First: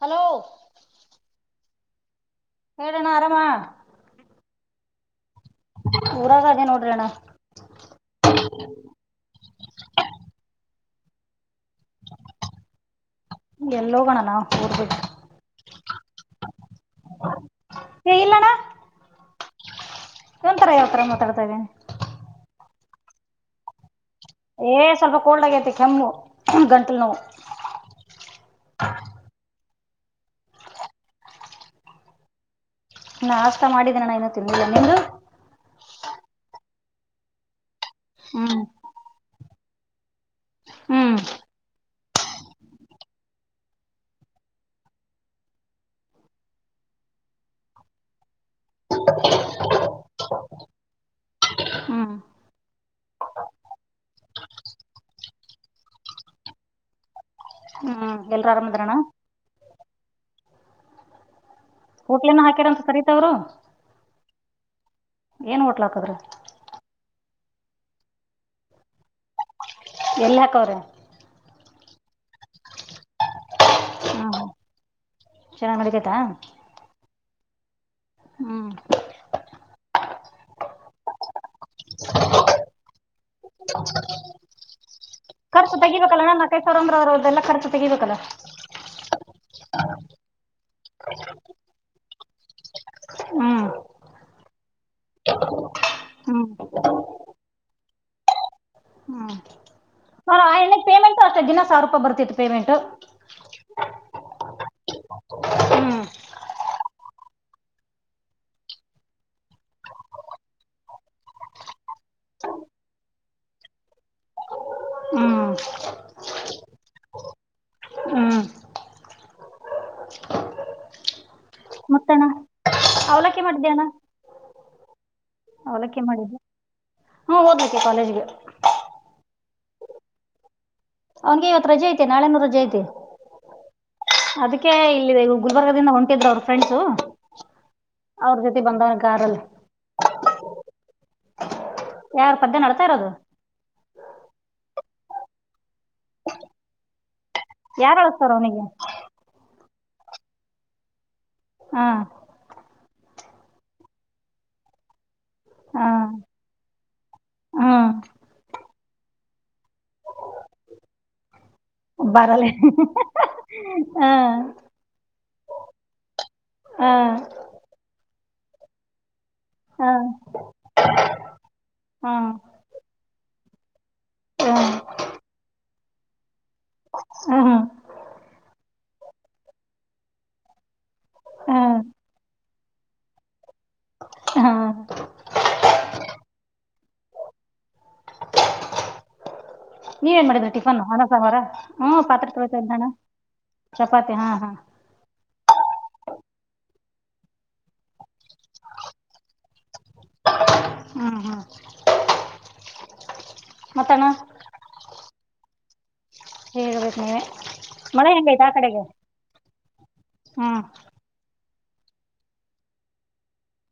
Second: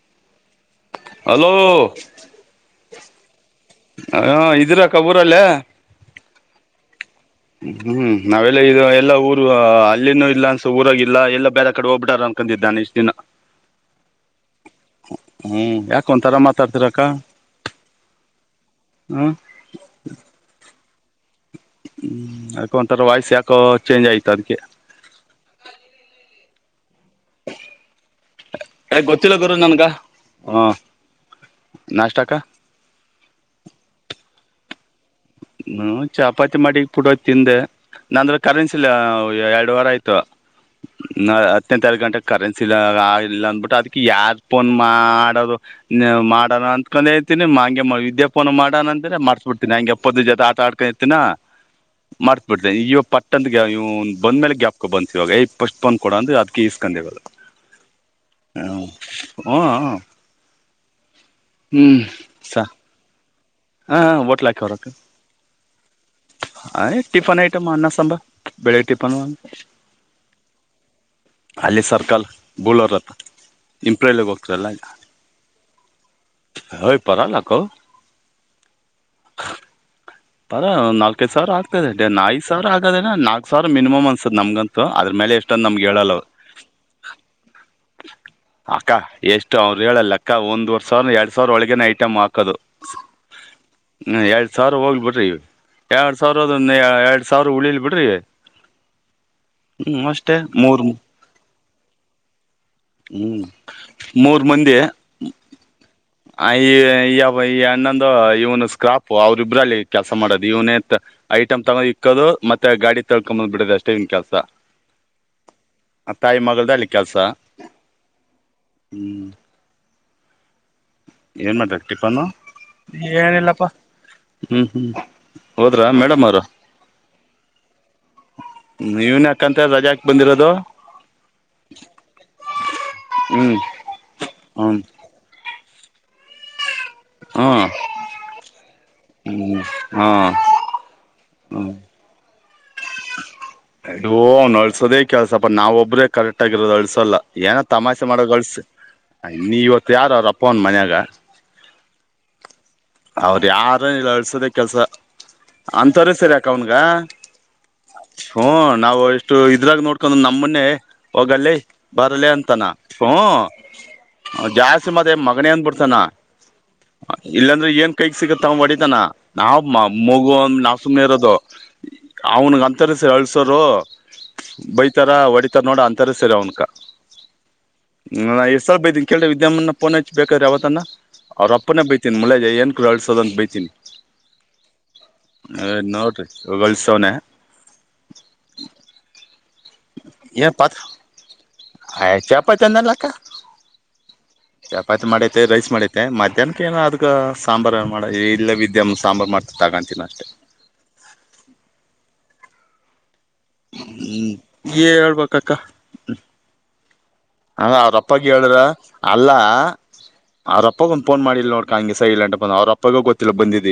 hello hello ಕಡಣರಾಮ ರಲ್ಲ ಅದೇ ನೋಡ್ರಿ ಅಣ್ಣ ಹ್ಮ್ ನಾವೆಲ್ಲ ಇದು ಎಲ್ಲಾ ಊರು ಅಲ್ಲಿನೂ ಇಲ್ಲ ಅನ್ ಊರಾಗಿಲ್ಲ ಎಲ್ಲಾ ಬೇರೆ ಕಡೆ ಹೋಗ್ಬಿಟ್ಟಾರ ಅನ್ಕೊಂಡಿದ್ದಾನೆ ಇಷ್ಟ ದಿನ ಎಲ್ಲೋಗೋಣ ನಾವು ಊರ್ ಬಿಟ್ಟು ಹ್ಮ್ ಯಾಕ ಒಂಥರ ಮಾತಾಡ್ತಿರಕ್ಕ ಏ ಹ್ಮ ಒಂರ ಯಾವ್ತರ ಮಾತಾಡತ ಹ್ಮ್ ಯಾಕ ಒಂಂತರ ವಾಯ್ಸ್ ಯಾಕೋ ಚೇಂಜ್ ಆಯ್ತ ಏ ಸ್ವಲ್ಪ ಕೋಲ್ಡ್ ಆಗೈತಿ ಕೆಮ್ಮು ಗಂಟಲು ನೋವು ಯ ಗೊತ್ತಿಲ್ಲ ಗರು ನನ್ಗ ಹಾ ನಾಷ್ಟಕ್ಕ ನಾ ಆಸ್ತಾ ಮಾಡಿದ್ದೇಣ ಏನೂ ತಿನ್ನ್ನಲಿಲ್ಲ ನಿಮದು ಹ್ಮ ಚಪಾತಿ ಮಾಡಿ ಪುಡೋ ತಿಂದೆ ನಂದ್ರ ಹ್ಮ್ ಕರೆನ್ಸಿಲ್ಲ ಎರಡ್ ವಾರ ಆಯ್ತು ಹ್ಮ್ ನ ಹತ್ತನತ್ ಎರ ಗಂಟೆಗೆ ಕರೆನ್ಸಿ ಇಲ್ಲ ಇಲ್ಲ ಅಂದಬಿಟ್ಟು ಅದ್ ಯಾರ ಫೋನ್ ಮಾಡೋದು ನೀ ಮಾಡಣ ಅತ್ಕೊಂಡ್ ಹೇಳ್ತಿನನಿ ಹ ಹಾಗಂ ವಿದ್ಯಾಪಾನನ ಮಾಡೋಣ ಅಂದ್ರೆ ಮಾಡಸ್ಬಿಡ್ತಿನನಿ ಹಂಗೆ ಪ್ಪದ ಜ ಆಟ ಆಡ್ಕತಿನಾ ಹ್ಮ್ ಮಾಡ್ಸ್ ಬಿಡ್ತ ಇವ ಪಟ್ಟಂದ ಬಂದ ಮೇಲೆ ಗ್ಯಾಪ್ಕ ಬಂತತ್ ಇವಾಗ ಪಫಸ್ಟ್ ಪನ್ ಕೊಡ ಅ್ರ ಅದಕ ಇಸ್ ಧನ್ಯವಾದ ಹ್ಮ ಹ್ಮ ಹಓ ಕೋಟ್ಲಿನ ಹಾಕ್ಯರಂತ ಸರಿತವ್ರು ಹಾ ಒಟ್ಲಾಕಿ ಹೊರಕ್ಕೆ ಏನ್ ಹೊಟ್ಲಾ ಅ ಟಿಫನ್ ಐಟಮ್ ಅನ್ನ ಸಾಂಬ ಬೆಳಿಗ್ಗೆ ಟಿಫನ್ ಅಂದ ಎಲ್ಲಿ ಹಾಕವ್ರೆ ಅಲ್ಲಿ ಸರ್ಕಲ್ ಬಲತ್ ಹ್ಮ್ ಹ್ಮ್ ಇಂಪ್ರೈಲೋಗೋಗತ ಎಲ್ಲ ಚೆನ್ನಾಗ್ ನಡಿತೈತಾ ಹಯ್ ಪರಲ್ಲಕ ಹ್ಮ್ ಪರ ನಾಲ್ಕದು ಸಾವರ ಆದೆ ನಾಕ ಸಾವಿರ ಆಗದೇ ನಾಕಕ್ ಸಾವಿರ ಮಿನಿಮ್ ಅನ್ಸದ ನಮ್ಗಂತ ಅ್ರ ಮೇಲೆ ಎಷ್ಟಂದ್ ನಮ್ಗೆ ಹೇಳಲ್ಲವ ಸರಂದ್ರ್ರ್ದೆಲ್ಲಾ ಖರ್ಚು ತೆಗಿಬೇಕಲ್ಲ ಷ್ಟ ಅವ್ರು ಹೇಳಲ್ಲ ಅಕ್ಕ ಒಂದ್ ವರ್ ಸಾವಿರ ಎರಡ್ ಸಾವಿರ ಒಳಗನೆ ಐಟಮ್ ಹಾಕೋದು ಹ್ಮ್ ಹ್ಮ ಎರಡ್ ಸಾವಿರ ಹೋಗ್ಬಿ ಎರಡ್ ಹ್ಮ್ ಸಾವಿರದ ಎರಡ್ ಸಾವಿರ ಉಳಿಲ್ ಬಿಡ್ರಿ ಇವ ಹ್ಮ್ ಅಷ್ಟೇ ಮೂರ್ ಅಷ್ಟ ದಿನ ಸಾವಿ ರೂಪಾಯ ಬರ್ತಿತ್ತು ಪೇಮೆಂಟ್ ಹ್ಮ್ ಮೂರ್ ಮಂದಿ ಹ್ಮ್ ಆ ಈ ಈ ಅಣ್ಣಂದು ಇವ್ನು ಸ್ಕ್ರಾಪ್ ಅವ್ರಿಬ್ರಲ್ಲಿ ಕೆಲ್ಸ ಮಾಡದು ಇವನತ್ ಐಟಮ್ ತಗೊಂಡ ಇಕ್ಕೋದು ಮತ್ತೆ ಗಾಡಿ ತಳ್ಕೊಂದ್ ಬಿಡೋದ ಅಷ್ಟೇ ಇನ್ ಕೆಲ್ಸ ಹ್ಮ್ ಆ ತಾಯಿ ಮಗಳ್ದಲ್ಲಿ ಕೆಲಸ ಹ್ಮ್ ಹ್ಮ್ ಏನ್ ಮಾಡ್ಬೇಕಕ್ ಟಿಪ್ಪನು ಅವಲಕೆ ಮಾಡಿದ್ದೇಣ ಹ್ಮ್ ಹ್ಮ್ ಹೋದ್ರಾ ಮೇಡಮ್ ಅವ್ರ ಹ್ಮ್ ಓದ್ಲಿಕ್ಕೆ ಕಾಲೇಜ್ಗೆ ಯಕಂತ ರಜಾಕ್ ಬಂದಿರೋದು ಅವನ್ಗೆ ಇವತ್ತು ರಜೆ ಐತೆ ನಾಳೆ ನೂರು ರಜೆ ಐತೆ ಹ್ಮ್ ಅದಕ್ಕೆ ಹ್ಮ್ ಇಲ್ಲಿದೆ ಗುಲ್ಬರ್ಗ ಹೊಂಟಿದ್ರು ಅವ್ರ ಫ್ರೆಂಡ್ಸು ಹಾ ಅವ್ರ ಜೊತೆ ಬಂದವನ ಗಾರಲ್ಲಿ ಹ್ಮ್ ಹಾ ಹ್ಮ್ ಯಾರು ಪದ್ಯ ನಡ್ತಾ ಇರೋದು ಅಅವ್ನು ಅಳ್ಸೋದೇ ಕೆಲ್ಸಪ್ಪ ನಾವ್ ಒಬ್ಬ್ರೇ ಕರೆಕ್ಟ್ ಆಗಿರೋದು ಅಳ್ಸಲ್ಲ ಏನ ಯಾರು ತಮಾಷೆ ಮಾಡ ಅಳಸ್ತಾರ ಳಸ ಅವನಿಗೆ ನೀವತ್ ಯಾರ ಅವ್ರಪ್ಪ ಅವನ್ ಮನ್ಯಾಗ ಹಾ ಅವೌದ ಯಾರು ಇಲ್ಲ ಅಳ್ಸೋದೇ ಕೆಲ್ಸ ಹಾ ಅಂತವರ ಸರಿ ಅಕೌನ್ಗನ ಹಾ ಹೂ ನಾವು ಎಷ್ಟು ಇದ್ರಾಗ ನೋಡ್ಕೊಂಡ್ ನಮ್ಮೊನ್ನೆ ಹೋಗಲ್ಲಿ ಬರ್ಲಿ ಬಾರಲೆ ಅಂತಾನ ಹಾ ಹ ಜಾಸ್ತಿ ಮದೆ ಮಗನ ಅನ್ ಬಿಡ್ತಾನ ಹ್ಮ ಏನ್ ಕೈಗ್ ಸಿಗುತ್ತ ಅವ ಹೊಡಿತನ ನಾವ ಹಾ ಮಗು ಒಂದ ನಾವು ಸುಮ್ಮನೆ ಇರೋದು ಹಾ ಅವ್ನಗ ಅಂತರಸ ಎಳ್ಸರು ಬೈತರ ಹೊಡಿತಾರ ನೋಡ ಅಂತರ ಸರಿ ಅವ್ನ್ ಹಾ ಹ ಎಷ್ಟಲ್ ಬೈತೀನಿ ಕೇಳ್ರೆ ವಿದ್ಯನ ಪೋನ್ ಹಚ್ಚ ಬೇಕಾದ್ರೆ ಅವಾವತ್ತನ್ನ ಅವ್ರ ಹಾ ಅಪ್ಪನೇ ಬೈತೀನಿ ಮುಳೆ ಏನ್ ಕಳ್ಸೋ ಅಂತ ಬೈತನಿ ಹಾ ಹಾ ಏನೋಡ್ರಿ ವ ಉತ್ಸವನ ನೀವ ಏನ್ ಮಾಡಿದ್ರಿ ಟಿಫನ್ ಹನಸಹಾರ ಆಯ್ ಚಪಾತಿ ಅನ್ನಲ್ಲಕ್ಕ ಚಪಾತಿ ಹಾಂ ಹಾಂ ಚಪಾತಿ ಮಾಡೇತೆ ರೈಸ್ ಮಾಡೈತೆ ಮತ್ತ ಮಧ್ಯಾಹ್ನಕ್ಕೆ ಏನು ಅದ್ ಸಾಂಬಾರು ಮಾಡ ಇಲ್ಲ ವಿದ್ಯ ಸಾಂಬಾರು ಮಾಡ್ತ ತಗಂತೀನಿ ಅಷ್ಟೆ ಹ್ಮ್ ಹ್ಮ್ ಹ್ಮ್ ಹೇಳ್ಬೇಕಕ್ಕ ಹೇಳೇ ಹ ಅವ್ರಪ್ಪಗ ಹೇಳ್ರ ಅಲ್ಲಾ ಹ್ಞೂ ಅವ್ರಪ್ಪಾಗ ಒಂದ್ ಫೋನ್ ಮಾಡಿಲ್ ನೋಡ್ ಹಂಗೆ ಸ ಇ ಅ ಬಂದ ಅವ್ರಪ್ಪಗ ಗೊತ್ತಿಲ್ಲ ಬಂದಿದ್ದು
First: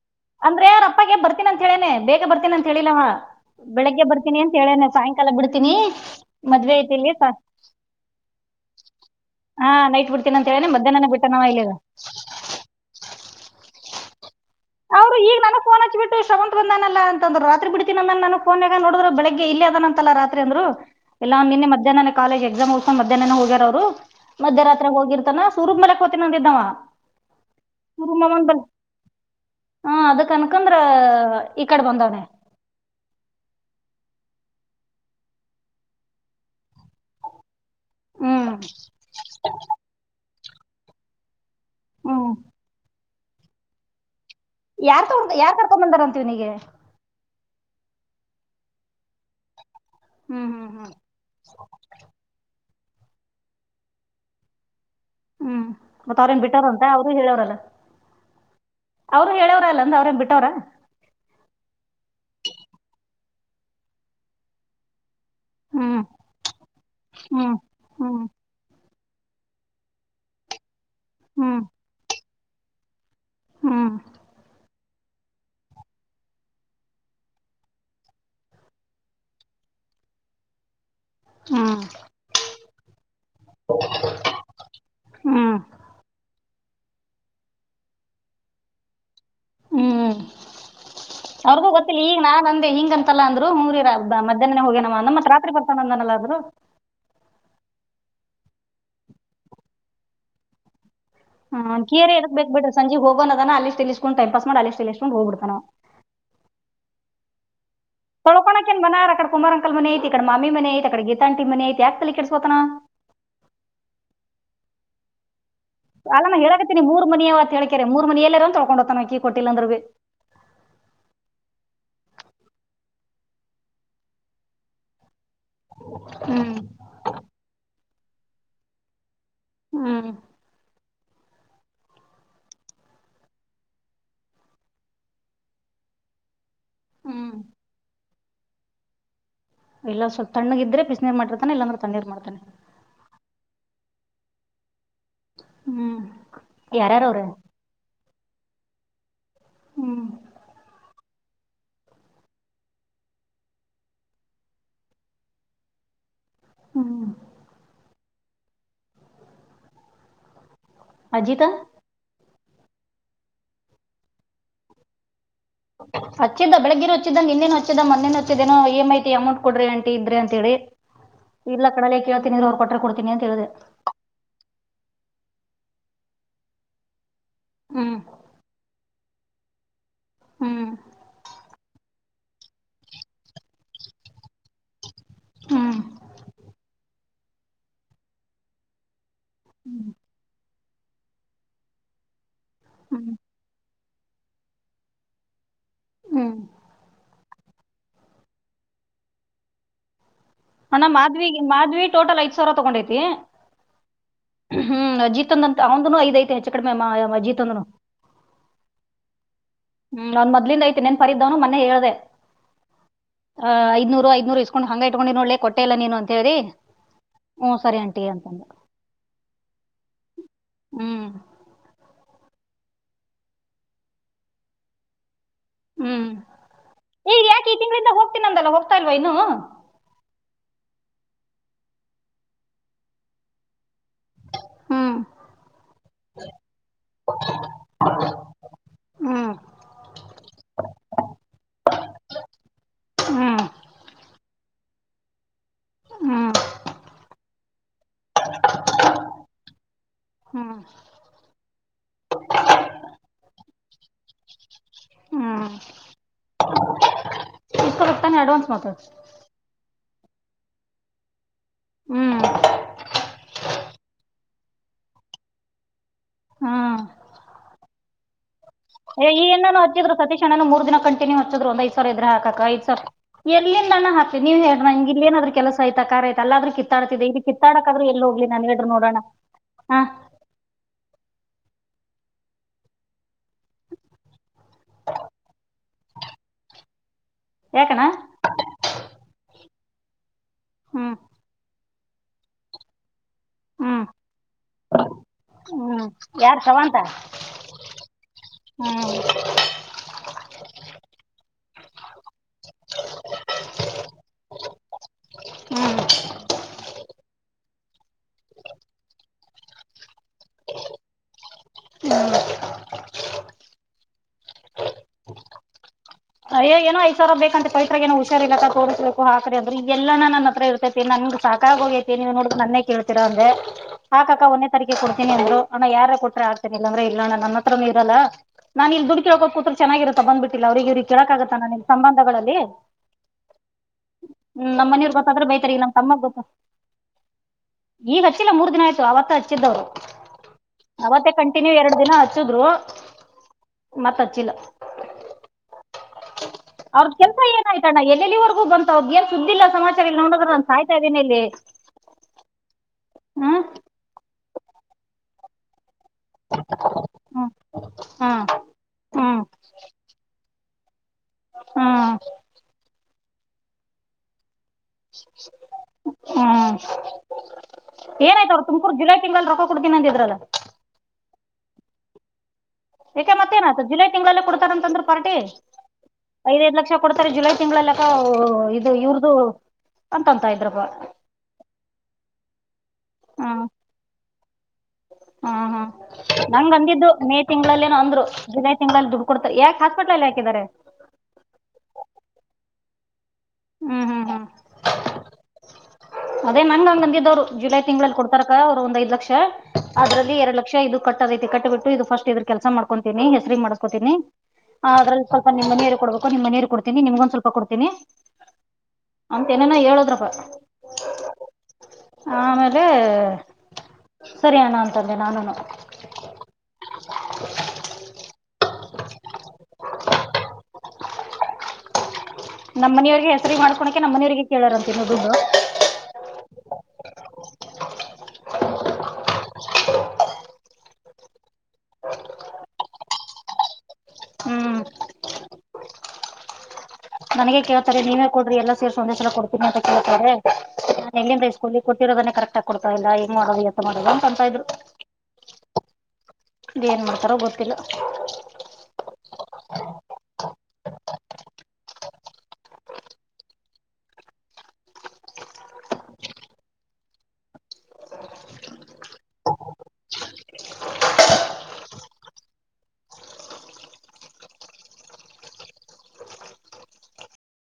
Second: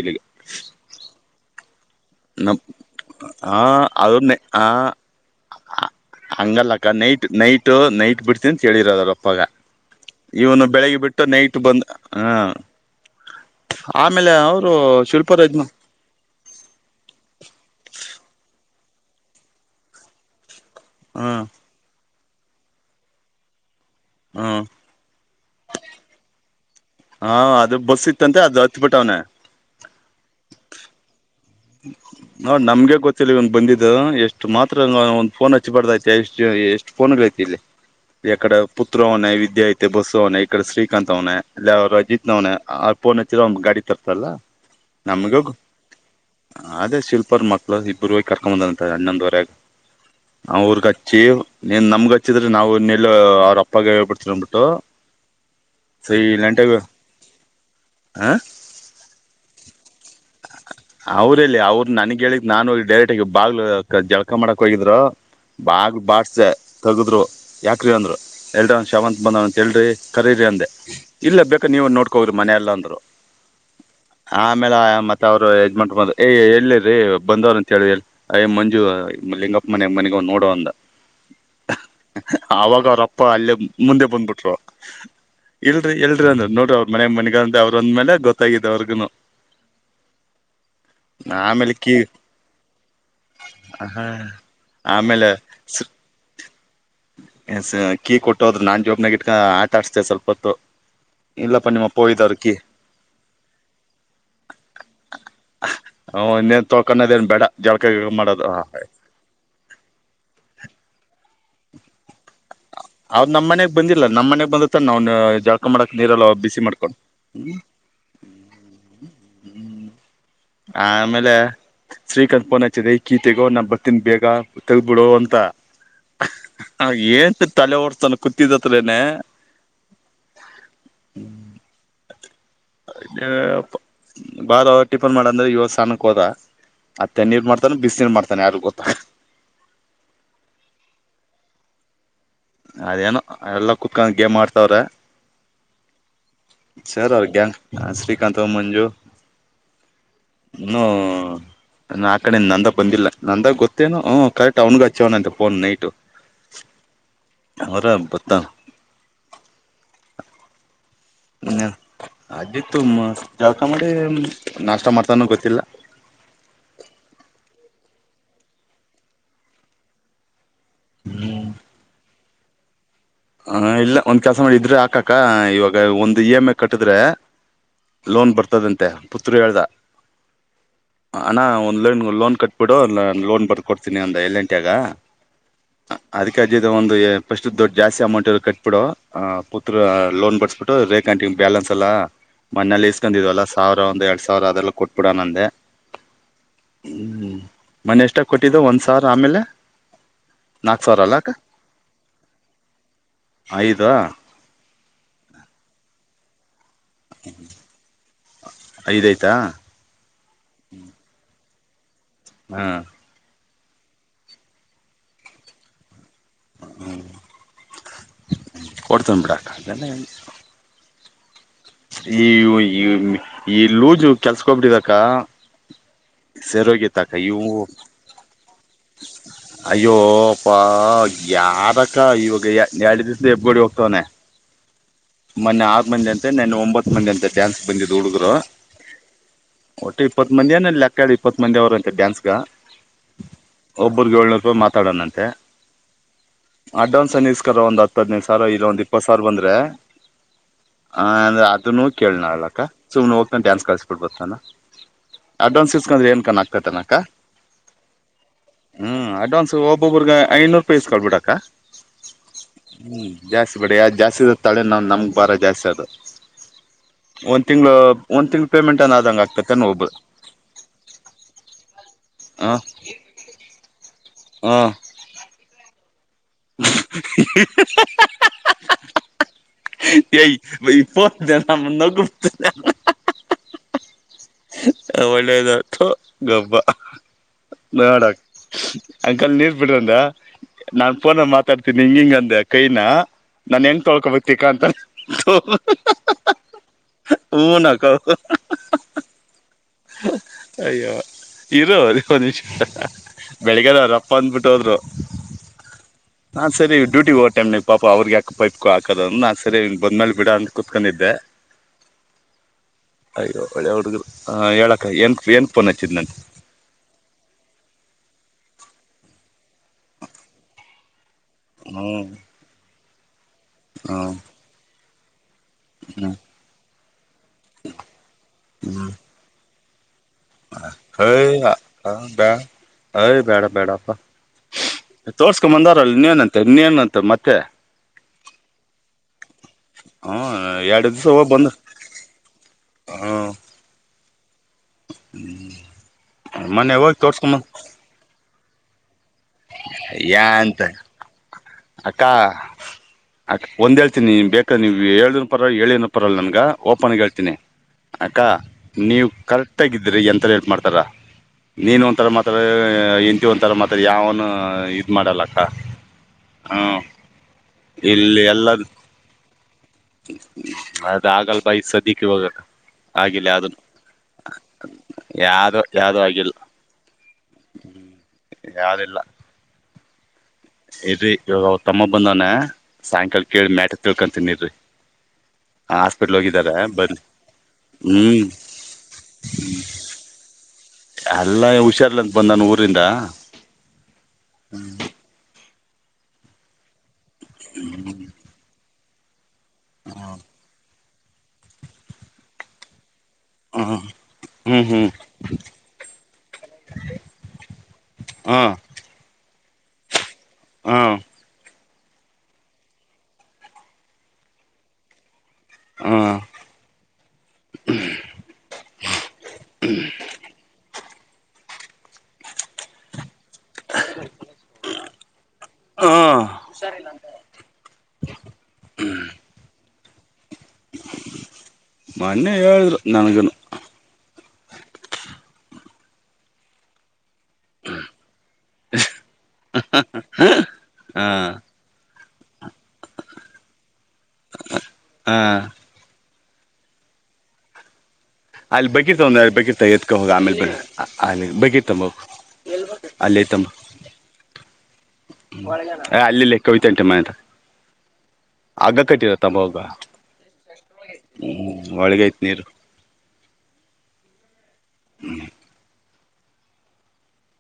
ಅಂದ್ರೆ ಅವನ್ ಅಪ್ಪಗೆ ಬರ್ತೀನ ಅಂತ ಹೇಳೇನೆ ಬೇಗ ನ ಬರ್ತೀನಿ ಅಂತ ಹೇಳಿಲ್ಲ ಅವ ಹ ಬೆಳಗ್ಗೆ ಅದು ಬರ್ತೀನಿ ಅಂತ ಹ ಹೇಳೇನೆ ಸಾಯಂಕಾಲ ಬಿಡ್ತೀನಿ ಮದ್ವೆ ಹಂಗಲ್ಲಕ್ಕ ಐತಿ ಇಲ್ಲಿ ನೈಟ್ ಸಾ ನೈಟ್ ನೈಟ್ ಬಿಡ್ತ ಅಂತ ಕೇಳಿರದಪ್ಪಾಗ ಹಾಂ ನೈಟ್ ಬಿಡ್ತೀನಿ ಅಂತ ಇವನು ಹೇಳೇನೆ ಬೆಳಿಗ್ಗೆ ಮಧ್ಯಾಹ್ನನೇ ಬಿಟ್ಟು ಬಿಟ್ಟನವ ನೈಟ್ ಇಲ್ಲಿ ಬಂದ ಹಾ ಆಮೇಲೆ ಅವರು ಈಗ ನನಗ್ ಫೋನ್ ಹಚಬಿಟ್ಟು ಶ್ರವಂತ್ ಬಂದಾನಲ್ಲ ಅ ಅರು ರತ್ರಿ ಬಿಡ್ತೀನ್ [unintelligible] ಫೋನ್ನೆಗ ನೋಡ್ರ ಬೆಳಗ್ಗೆ ಇ ಅದ ಅಂತಲ್ಲ ಹ ರಾತ್ರಿಂದ್ರರುಲ್ಲ ನಿ ಮಧ್ಯಾಹ್ನನೆ ಕಾಲೇಜ್ ಎಕ್ಸಾಮ್ಸ ಮುಗಸ್ಕೊಂಡ್ ಮ್ಯಾಹ್ನನೆ ಹೋಗ್ಯಾರ ಅವರು ಹ್ಮ ಮಧ್ಯೆರಾತ್ರಿ ಹೋಗಿರ್ತಾನ ಸೂರಗ್ ಮೇಲೆ ಕೂತಿದ್ ಅಂದಿದ್ದವ ಹಾ ಅದು ಬಸ್ ಸೂರು ಇತ್ತಂತೆ ಮಾಮನ್ ಅದು ಬಲ್ ಹತ್ ಬಿಟ್ಟವ್ನೆ ಹಾ ಅದಕ್ ಅನ್ಕಂದ್ರ ಈ ಕಡೆ ಬಂದವ್ನೆ ನಾ ನಮ್ಗೆ ಗೊತ್ತಿಲ್ಲ ಇವನ್ ಬಂದಿದ್ದ ಎಷ್ಟು ಮಾತ್ರ ಒಂದ ಫೋನ್ ಹಚ್ಚಿಬಾರ್ದೈಐತಿ ಎಷ್ಟ ಎಷ್ಟು ಫೋನ್ಗಳ್ ಐತಿ ಇಲ್ಲಿ ಹ್ಮ್ ಎಕ್ಕಡ ಪುತ್ರ ಉನ್ನ್ ವಿದ್ಯ ಐತೆ ಬಸ್ಸು ಉನ್ ಇಕ್ಕಡೆ ಶ್ರೀಕಾಂತ್ ಅವ್ನೆ ಇಲ್ಲಿ ಅವ್ರು ಅಜಿತ್ ಹ್ಮ್ ನವ್ನ ಅವಫೋನ್ ಹತ್ತಿರ ಅವ್ ಗಾಡಿ ತರ್ತಲ್ಲ ಯಾರ್ ನಮ್ಗ ತಗ ಯಾರ್ ತರ್ಕೊಂಬಂದಾರ ಅಂತ ಇವ್ನಿಗ್ ಅದೇ ಶಿಲ್ಪರ್ ಮಕ್ಳು ಇಬ್ಬರು ಕರ್ಕೊ ಬಂದಂತ ಅಣನ್ನೊಂದ್ವರೆಗ ಹ್ಮ್ ಹ್ಮ್ ಅವ್ರಿಗ್ ಹ್ಮ್ ಹಚ್ಚಿ ನೀನ್ ನಮ್ಗ ಹಚ್ಚಿದ್ರೆ ನಾವ್ ನಿಲ ಅವ್ರ ಅಪ್ಪಗೆ ಹೇಳ್ಬಿತರನ್ಬಿಟ್ಟು ಹ್ಮ್ ಮತ್ ಅವ್ರೇನ್ ಬಿಟ್ಟಾರಂತ ಅವ್ರೂ ಹೇಳವ್ರಲ್ಲ ಹ ಅವರು ಹೇಳವ್ರ ಅಲ್ಲಂದ ಅವ್ರೇ ಬಿಟ್ಟವ್ರ ಅವ್ರಲ್ಲಿ ಅವ್ರರು ನನಗ್ ಹೇಳಿದ್ ನಾನೊಗಿ ಡೈರೆಕ್ಟ್ಗ ಬಾಗ್ಲ ಜಳಕ ಮಾಡಕ್ ಹೋಗಿದ್ರು ಬಾ ಹ್ಮ್ ಬಾಡಸ್ದ ತಗದ್ರು ಹ್ಮ್ ಯಾಕ್ರಿ ಅಂದ್ರು ಹ್ಮ್ ಎಲ್ಡ ಒ ಶವಂತ್ ಬಂದವಂತ ಹೇಳ್ರಿ ಕರೀರಿ ಅಂದೆ ಇಲ್ಲ ಹ್ಮ್ ಬೇಕಾ ನೀವು ನೋಡ್ಕೋರಿ ಮನೆೆಯಲ್ಲ ಅಂದ್ರು ಹ್ಮ್ ಆಮೇಲೆ ಮತ್ತ ಅವ್ರು ಎಜಮನ್ರ ಏ ಎಲ್ಲಿರರಿ ಬಂದವ್ರ ಅಂತ ಹೇಳಿ ಎ ಅಯ್ ಮಂಜು ಲಿಂಗಪ್ಪ ಮನೆ ಮನೆಗ್ ನೋಡೋ ಅಂದ ಹ್ಮ ಅವಾಗ ಅವ್ರಪ್ಪ ಅಲ್ಲೇ ಮುಂದೆ ಬಂದ್ಬಿಟ್ರು ಹ್ಮ್ ಇಲ್ರಿ ಎಲ್ರಿ ಅಂದ್ರ ನೋಡಿ ಅವ್ರ ಮನೆ ಮನೆಗ ಅವ್ರಂದ ಮೇಲೆ ಗೊತ್ತಿದ್ದ ಅವ್ರಗನು ಹ್ಮ್ [unintelligible] ಅವ್ರಿಗೂ ಕೀ ಗೊತ್ತಿಲ್ಲ ಈಗ ನಾನ್ ಅಂದೆ ಹಿಂಗ ಅಂತಲ್ಲ ಅಂದ್ರು ಹಂಗೂರ ಮಧ್ಯಾಹ್ನನೆ ಹೋಗೇನ ನ ನಮ್ಮತ್ ರಾತ್ರಿ ಬರ್ತಾನಲ್ಲ [unintelligible] ಹ ಕೀ ಕೊಟ್ಟೋದ್ರರು ನಾನ್ ಜೋಬನಾಗ ಇಟ್ಕ ಆಟ ಆಡ್ಸ್ತೇ ಸ್ವಲ್ಪತ್ತು ಹಾ ಕೀರೆ ಎದಕ್ ಬಕ್ ಬಿರ ಸಂಜೆ ಹೋಗೋ ಅದ ಅಲ್ಲಿ ತಿಳಸ್ಕು [unintelligible] ಮಾಡ ಅ ತಿಳಿಸಸ್ಕೊಂಡು ಹ್ ಇನ್ನೇನ್ ತೋಕೊಂಡದೇನ್ ಬೇಡ ಜಳಕ ಗಿಳಕ ಮಾಡೋದು ತೊಳೋಕೋಕಏನ್ ಮನಾರ್ ಅಕಡ ಕುಮಾರ ಅಂಕಲ್ ಮನೆತ್ ಇಕಡೆ ಮಾಮಿ ಮನೈತ್ ಅಡೆ ಗೀತಾಟಿ ಮನೆತ್ ಯಾಕ ತಲಿ ಕೆೇಳಿಸಸೋತನಾ ಅವ್ ನಮ್ಮ ಮನೆಗ್ ಬಂದಿಲ್ಲ ನಮ್ಮ ಮನೆಗ್ ಬಂದತ್ತ ನ್ ಜ ಅಲ್ಲ ನ ಹ ಹೇಳಕತಿನನಿ ಮೂರ್ ಮನಿ ಅವತ್ಕಾರೆ ಮೂರ್ ಮನ ಎಲ್ಲರ ಅನ್ ತಳ್ಕೊಂಡೋಗತ ನವಕ್ಕಿ ಕೊಟ್ಟಿಲ್ಲ ಅಂದ್ರರು ಬಿ ಹ ಆಮೇಲೆ ಶ್ರೀಕಾಂತ್ ಪೋನ ಹಚದ ಕೀತೆಗೋ ನಾ ಬರ್ತಿನ ಬೇಗ ತೆಗಬಿಡು ಅಂತ ಹ್ಮ್ ಆ ಏನ್ ತಲೆ ಓಡಿಸ್ತಾನಾ ಕೂತಿದತ್ರೇನೆ ಹ್ಮ್ ಬಾರೊ ಟಿಪ್ ಮಾಡ ಅಂದ್ರೆ ಯವ ಸಾನಕ್ಕೆ ಹೋದ ಮತ್ತೆ ಹ್ಮ್ ತ್ತನೀರ್ ಮಾಡ್ತಾನ ಬಿಸ ನೀರ್ ಮಾಡ್ತಾನೆ ಯಾರಿಗ್ ಗೊತ್ತಾ ಎಲ್ಲ ಸ್ವಲ್ಪ ತಣ್ಣಗ ಇದ್ರೆ ಬಿಸನಿರ್ ಮಾಡಿತಾನೆ ಇಲ್ಲಂದ್ರೆ ತನ್ನಿರ್ ಮಾಡಿರ್ತಾನೆ ಅದೇನು ಎಲ್ಲ ಕುತ್ಕೊಂಡ್ ಗೇಮ್ ಮಾಡ್ತವ್ರ ಹ್ಮ್ ಯಾರ್ಯಾರ ಸರ್ ಅವ್ರೆ ಅವ್ರ ಗ್ಯಾಂಗ ಹ ಶ್ರೀಕಾತ್ ಮಂಜು ಹ್ಮ್ ನ ಆ ಕಡೆ ನಂದಾಗ ಬಂದಿಲ್ಲ ನಂದಾಗ ಗೊತ್ತೇನು ಕರೆಕ್ಟ್ ಅವ್ನಗ ಹಚ್ಚವನಂತೆ ಪೊನ್ ನೈಟ್ ಹ್ಮ್ ಅವರ ಬತ್ತ ಅಜಿತ ಅತ್ತು ಜಾತ ಮಾಡಿ ನಾಷ್ಟ ಮಾಡ್ತಾನ ಗೊತ್ತ ಹಚ್ಚಿದ್ದ ಬೆಳಗ್ಗೆರು ಹಚ್ಚಿದ್ದಂ ಇನ್ನೇನು ಹಚ್ಚ ಚ್ಚ ಮೊಚ್ಚೇನೋ ಇ ಎಮಂ ಐಟ ಅಮೌಂಟ್ ಕೊಡ್ರಿ ಅಂಟಿ ಇದ್ರಿ ಅಂತ ಹೇಳಿ ಇಲ್ಲಾ ಕಡ ತ್ತಿನ ನೀವರು ಕೊಟ್ಟ ಕೊ ಹ ಇಲ್ಲ ಒಂದ್ ಕೆಲ್ಸ ಮಾಡಿ ಇದ್ರೆ ಆಾಕಾಕ್ಕ ಇವಾಗ ಒಂದ್ ಇ ಎಮ್ ಕಟ್ಟಿದ್ರೆ ಹ್ಮ್ ಲೋನ್ ಬರ್ತದಂತೆ ಪುತ್ರು ಹೇಳ್ದ ಹ್ಮ್ ಅಣ ಒಂದ್ ಲೋನ್ ಲೋನ್ ಕಟ್ಬಿಡು ಲೋನ್ ಬರ್ಕೊತನಿ ಒಂದ ಎೆಂಟಿಯಾಗ ಹ್ಮ್ ಅದಕ್ಕೆಜದ ಒಂದು ಪಫಸ್ಟ್ ದೊಡ್ಡ ಜಾಸ್ತಿ ಅಮೌಂಟ್ ಎಲ್ಲ ಕಟ್ಬಿಡುುವ ಆ ಪುತ್ರ ಲೋನ್ ಬಡಸ್ಬಿಟ್ಟು ರೇಕ್ಂಟ ಬ್ಯಾಲೆನ್ಸ್ ಅಲ್ಲಾ ಮನೆಯಲ್ಲಿ ಇಸ್ಕಂದಿದ್ವಲ್ಲ ಸಾವಿರ ಒಂದ್ ಎರಡ್ ಸಾವಿರ ಅದೆಲ್ಲ ಕೊಟ್ಬಿಡ ನಂದೆ ಹ್ಮ್ ಹ್ಮ ಮನೆ ಎಷ್ಟ ಕೊಟ್ಟಿದ್ದ ಒಂದ್ ಸಾವಿರ ಆಮೇಲೆ ಅಣ ನಾಕ್ ಸಾವಿರ ಮಾಧ್ ಅಲ್ಲ ಅಕ್ಕ ಮಾಧ್ವಿ ಟೋಟಲ್ ಐದ ಸಾವಿರ ತಗೊಂಡೈತಿ ಐದು ಹ್ಮ್ ಅಜಿತ್ದಂತ ಅವಂದನು ಐದ ಐ ಹೆಚ್ಚು ಕಡಿಮೆ ಅಜಿತ್ದ್ನು ಐದಾಯ್ತಾ ಹ ನನ್ ಮದ್ಲಿಂದ ಐತೆತಿ ನನ್ರೀದ್ದವನು ಮನೆೆ ಹೇಳೆ ಹ್ಮ್ ಆ ಐ್ನೂ ಐ್ನೂ ಇಸ್ಕೊಂಡ್ ಹಂಗ ಇಟ್ಕೊಂಡು ಒಳ್ಳೆ ಕೊಟ್ಟ ಇಲ್ಲ ನೀನು ಅಂತ ವ್ರರಿ ಹ್ಮ ಸರಿ ಆಂಟಿ ಅಂತಂದು ಎ ಈ ಈ ಈ ಲೂಜು ಕೆಲ್ಸಕ ಹೋಗ್ಬಿಟ್ಟಿದಕ್ಕ ಹ್ಮ್ ಸರೋಗಿ ಈಗ ಯಾಕೆ ತಕಯವು ಈ ತಿಂಗಳಿಂದ ಹೋಗ್ತೀನಂದಲ್ಲ ಹೋಗ್ತಾ ಇಲ್ವಾ ಇನ್ನು ಅಯ್ಯೋ ಪ್ಪಾ ಯಾರಕ್ಕ ಇವಾಗ ಎರಡು ದಿವಸದ ಹೆಬ್ಗಡಿ ಹೋಗ್ತವನನೆ ಹ್ಮ್ ಮೊನ್ನೆ ಆರ್ ಮಂದಿ ಅಂತ ನನ್ನ ಒಂಬತ್ ಮಂದಿ ಅಂತ ಚಾನ್ಸ್ ಬಂದಿದು ಹುಡುಗರು ಹ್ಮ್ ಒಟ್ಟೆ ಇಪ್ಪತ್ ಮಂದಿ ಏನ ಲೆಕ್ಕಾ ಇಪ್ಪತ್ ಮಂದಿ ಅವ್ರಂತೆ ಡ್ಯಾನ್ಸ್ಗ ಹ್ಮ್ ಒಬ್ಬರ್ ಏಳ್ನೂರು ರೂಪಾಯಿ ಮಾತಾಡೋಣಂತೆ ಹ್ಮ್ ಅಡ್ವಾನ್ಸ್ ಅನ್ನಸ್ಕರ ಒಂದ್ ಹತ್ ಹದ್ನೈದು ಸಾವಿರ ಇರ ಒಂದ್ ಇಪ್ಪತ್ ಸಾವಿರ ಬಂದ್ರೆ ಹ್ಮ್ ಹ ಅಂದ್ರೆ ಅದನು ಕೇಳಣ ಅಲಕ್ಕ ಸುಮ್ನೆ ಹೋಗ್ತಾನ ಚಾನ್ಸ್ ಕಳ್ಸಬಿಡ್ಬತ್ತಾನ ಹ್ಮ್ ಅಡ್ವಾನ್ಸ್ ಸಿಸ್ಕೊಂಡ್ರೆ ಏನ್ ಕಕ್ಕತನಕ್ಕ ಇಪ್ಪತಾನೆ ಅಡ್ವಾನ್ಸ್ ಮಾತ ಒಬ್ಬೊಬರ್ಗ ಐನೂರು ರೂಪಾಯಿಸ್ಕೊಳ್ಬಿಟ್ಟಕ್ಕ ಹ್ಮ್ ಹ್ಮ ಜಾಸ್ತಿ ಬ ಜಾಸ್ತಿ ತಳೆ ಇನ್ನೊ ನಮ್ಗ್ ಭಾರ ಜಾಸ್ತಿ ಅದು ಹ್ಮ್ ಒಂದ್ ತಿಗಳು ಒಂದ್ ತಿಂಗ್ ಏ ಈಏ ನಾನು ಹಚ್ಚಿದರು ಸತೀಣನನು ಮೂರ್ ದಿನ ಕಂಟಿನ್ಯೂ ಹಚ್ಚಿದ್ ಒಂದ್ಐದ ಸಾವಿರ ಇದ್ರ ಹಾಕ ಹ ಐದ ಸಾವಿ ಎಲ್ಲಿಂದಾನು ಹಾಕ ನೀವ ಹ ಹೇಳ ನಂಗಿ ಏನಾದ್ರ ಕೆಲಸ ಆ್ತಖ ಆಯ ಎಲ್ಲಾದ್ರೂ ಕಿತ್ತಾಡ್ತಿದೆ ಇಲ್ಲಿ ಕಿತ್ತಾಡಕಕ್ದ್ರೂ ಎಲ್ಲಿ ಹೋಗ್ಲಿ ನನ್ ಹೇಳಿದರು ನೋಡೋಣ ಹಾ ಪನ್ತ ನಮ್ಮ ನಗುತ ಒಳ್ಳೇದತ್ತು ಗಬ್ಬ ಯಾಕಣ್ಣ ನೋಡ ಅಂಕಲ್ ನೀರ್ ಬಿಡ್ರಂದ ನಾನ್ ಹ್ಮ್ ಪಫೋನ್ ಮಾತಾಡ್ತೀನಿ ಹಿಂಗ ಹಿಂ ನನ್ ಹ್ಮ್ ಹೆಂಗಅಂತ ಹ್ಮ್ ಯಾರ್ ಸವಂತ ಹೂನಕ ಹ್ಮ್ ಅಯ್ಯೋ ಇರೋ ಲೆ ಹಾ ಹಾ ಬೆಳ್ಳಿಗೆ ಅವ್ರು ಅಪ್ಪ ಅಂದು ಬಿಟ್ಟು ಹೋದ್ರು ಹ್ಮ್ ಹಾ ಸರಿ ಡ್ಯೂಟಿ ಹೋಗ ಟೈಮನಾಗ ಪಾಪ ಅವ್ರಿಗೆ ಯಾಕ್ ಪಾಪ ಹಕದ ನಾ ಸರಿ ಬಂದ್ ಮೇಲೆ ಬಿಡನ ಅಂತ ಕೊತ್ಕೊಂಡಿದ್ದೆ ಹ್ಮ ಅಯ್ಯೋ ಒಳ್ಳೆ ಹುಡುಗರು ಆ ಹೇಳಾ ಅಕ್ಕ ಏನ್ ಏನ್ ಫೋನ್ ಹಚ್ಚಿದ್ ನಂತೆ ಅಯ್ಏನ್ ಐದು ಸಾವಿರ ಬೇಕಂತ ಪವಿತ್ರ ಗ ಏನೂ ಹುಷಾರ್ ಇಲ್ಲ ಅಂತ ತೋರಿಸ್ಬೇಕು ಅಕ್ರಿ ಅಂದ್ರೂ ಈಗ ಎಲ್ಲಿ ಅಣ್ಣ ನನ್ನ ಅತ್ರ ಇರ್ತೈತಿ ನನ್ಗೆ ಸಾಕಾಗಿ ಹೋಗೇತೀನಿ ಹ್ಮ್ ನೋಡ ನನ್ನೇ ಕೇಳ್ತಿರ ಅಂದೆ ಹ್ಮ್ ಆಾಕಕ್ಕ ಒಂದೆ ತರಕೆ ಕೊಡ್ತೀನಿ ಅಂದರು ಅಣ್ಣ ಯಾರ ಹ್ಮ್ ಕೊಟ್ರೆ ಆಡ್ತೇನೆ ಇಲ್ಲಂದ್ರೆ ಇಲ್ಲಣ್ಣ ನನ್ನತ್ರನು ಇಲ್ಲ ನಾನ್ ಇ ಡುಿ ಹಕೋ ಕೂತ ಚೆಗಿತ್ತ ಬಂದ್ಬಿಟ್ಟಿಲ್ಲ ಅವ್ರಿಗೆ ಇವ್ರ ಕೇಳಕ್ ಹಯ್ ಆಗತ್ತಾನ ನಿಮ ಬ್ಯಾ ಸಂಬಂಧಗಳಲ್ಲಿ ಅಯ್ ಬೇಡ ಬೇಡಪ್ಪ ಹ್ಮ್ ನಮ್ಮ್ ಮನೀರ್ ಗೊತ್ತಾದ್ರೂ ಬೈತರಿ ತೋರ್ಸ್ಕೊಂಡ್ ಇ ನಮ ಬಂದಾರಲ್ಲ ಕಮ್ಮಗ್ ಗೊತ್ತ ಇನ್ನೇನಂತೆ ಇನ್ನೇನಂತೆ ಮತ್ತೆ ಈಗ ಹಚ್ಚಿಲ್ಲ ಮೂರ್ ದಿನ ಆಯ್ತು ಆತ್ತ ಹಚ್ಚಿದ್ದವ್ರು ಹ್ಮ ಎರಡು ದಿವ್ಸ ನವತ್ತೆ ಹೋಗ್ ಬಂದು ಕಂಟಿನ್ಯೂ ಎರಡ್ ದಿನ ಹಚ್ಚಿದ್ರು ಹ್ಮ್ ಮತ್ತ ಹಚಿಲ್ಲ ಮೊನ್ನೆ ಅವ್ರದ ಹೋಗಿ ಕೆಲ್ಸ ತೋರ್ಸ್ಕೊಂಬಂದ್ ಏನಾಯ್ತಣ್ಣ ಎಲ್ಲೆಲ್ಲಿವರೆಗೂ ಬಂತ ಅವಲ್ಸ ಸುದ್ದಿಲ್ಲ ಸಮಾಚಾರ ಇಲ್ಲಿ ಯಾ ನೋಡದ್ರ ನಾನು ಅಂತ ಸಾಯ್ತಾ ಇದ್ದೇನ ಇಲ್ಲಿ ಅ ಹ್ಮ್ ಒಂದ್ ಹೇಳ್ತೀನಿ ನೀ ಬೇಕ ನೀವು ಹೇಳನ್ರ ಲ್ಲಿ ನನ್ ಓಪನ್ ಹ್ಮ್ ಹೇಳ್ತಿನನಿ ಅಕ್ಕ ಹ್ಮ್ ನೀವು ಹ್ಮ್ ಕರೆಕ್ಟ್ ಆಗೀರಿ ಎಂತ ಮಾಡ್ ರ ನೀನ್ ಹ್ಮ್ ಒಂತರ ಮಾತ ಇಂತಿ ಒಂತರ ಮಾ ಯಾವನು ಈದು ಮಾಡಾಡಲಕ್ಕ ಹ್ಮ್ ಹಾಂ ಇಲ್ಲಿ ಏನಾಯ್ತು ಅವ್ರು ಎಲ್ಲ ತುಮಕೂರ್ ಜುಲೈ ತಿಂಗಳಲ್ಲಿ ರೊಕ್ಕ ಕೊಡ್ತೀನಿ ಅಂದಿದ್ರಲ್ಲ ಅದ ಆಗಲ್ ಬೈಸದ ಇವಾಗಾ ಕ ಮತ್ತೇನತ ಜುಲೈ ತಿಂಗಳಲ್ಲಿ ಕೊಡ್ತಾರ ಅಂತಂದ್ರ ಪಾರ್ಟಿ ಯಾವ್ದೋ ಯಾವ್ದೋ ಆಗಿಲ್ಲ ಐದೈ ಲಕ್ಷ ಕೊ ಸ ಜುಲೈ ತಿಂಗಳಲ್ಲಕ ಇದು ಇವ್ರದು ಅಂತಂತ ಇದ್ರಪ್ಪ ಇದ್ರಿ ಇವಾಗ ಅವ್ರ ತಮ್ಮ ಬಂದವನ ಸಾಯಂಕಾಲ ಹ್ಮ್ ಕೇಳಿ ಮ್ಯಾಟ ತಿಳ್ಕೊಂತೀನಿರಿ ಹ್ಮ್ ಹ್ಮ್ ನಂಗ ಅಂದಿದ್ದು ಮೇ ತಿಂಗಳಲ್ಲೇನನು ಅಂದ್ರು ಹ್ಮ್ ಜುಲೈ ತಿಂಲ್ಲಿ ದುಡ್ಡು ಕೊಡ್ತಾರೆ ಯಾಕ ಹಾಸ್ಪಿಟ್ಲ್ ಹಾಕಿದ್ದಾರೆ ಎಲ್ಲ ಹುಷಾರ್ಲ ಅಂತ ಬಂದ ನಾನು ಊರಿಂದ ಹ್ಮ್ ಹ್ಮ್ ಹ್ಮ್ ಅದೇ ನಂಗ ಹಂಗ ನಂಗೆದವರು ಜುಲೈ ತಿಂಲ್ಲಿ ಕೊಡ್ತಾರ ಅವರು ಒಂದ್ ಐಲಕ್ಷ ಅದ್ರಲ್ಲಿ ಎರಡು ಲಕ್ಷ ಇದು ಕಟ್ಟದಐತಿ ಕಟ್ಟಿ ಬಿಟ್ಟು ಇದು ಫಸ್ಟ್ ಇದ್ರ ಕೆಸ ಮಾಡ್ಕೊತೀನಿ ಹೆಸರಿ ಹ್ಮ್ ಮಾಡ್ಕೊತೀನಿ ಹ್ಮ್ ಹ್ಮ್ ಅದ್ರಲ್ಲಿ ಸ್ವಲ್ಪ ನಿಮ್ ನೀರು ಕೊಡ್ಬೇಕು ನಿಮ್ಮ ನೀರು ಕೊಡ್ತೀನಿ ನಿಮಗಂದ್ ಸ್ವಲ್ಪ ಕೊಡನಿ ಹಾಂ ತನನಏ ಹೇಳೋದ್ರೂಪ ಹಾ ಆಮೇಲೆ ಸರಿ ಅಣ್ಣ ಅಂತಂದೆ ನಾನುನು ಹಾ ಹ್ಮ್ ನಮ್ಮ ಮನಿಯವ್ರಿಗೆ ಹೆಸರಿ ಮಾಡ್ಕೊಳಕೆ ನಮ್ಮನಿಯವರಿಗೆ ಕೇಳಾರಂತನ ಬಡು ಹ್ಮ್ ಮೊನ್ನೆ ಹೇಳಿದ್ರು ನನಗನು ಹ್ಮ್ ನನಗೆ ಕೇಳ್ತಾರೆ ನೀವೇ ಕೊಡ್ರ ಎಾ ಸೇರ್ ಸಂದೇಶ ಎಲ್ಲ ಕೊರಿ ಕೇಳ್ತಾರೆ ಹಾ ಎಲ್ಲಿಂದ್ರ ಸ್ಕೂಲ ಕೊಟ್ಟಿರೋದ ಕರೆಕ್ಟ್ ಆಗ ಕೊಡ್ತಾ ಇಲ್ಲಾ ಮಾಡೋದು ಎತ್ತ ಮಾಡದ ಅಂತ ಅಂತ ಇದ್ರು ಹ ಇೇಏನ್ ಮಾಡ್ತಾರ ಗೊತ್ತಿಲ್ಲ ಅಲ್ಲಿ ಬಿತ ಒಂದ ಅಲ್ಲಿ ಬೇಕಿರ್ತಾ ಎತ್ಕಳಗ ಆಮೇಲೆ ಬ ಆ ಬಗ್ತಂಬ ಅಲ್ಲೇ ತಮ್ಮ ಅಲ್ಲಿ ಕವಿತೆಂಟ ಮನೆಂತ ಅಗ್ಗ ಕಟ್ಟಿರ ತಂಬಗ ಹ್ಮ್ ಒಳಗಯ್ತ್ ನೀರು ಹ್ಮ್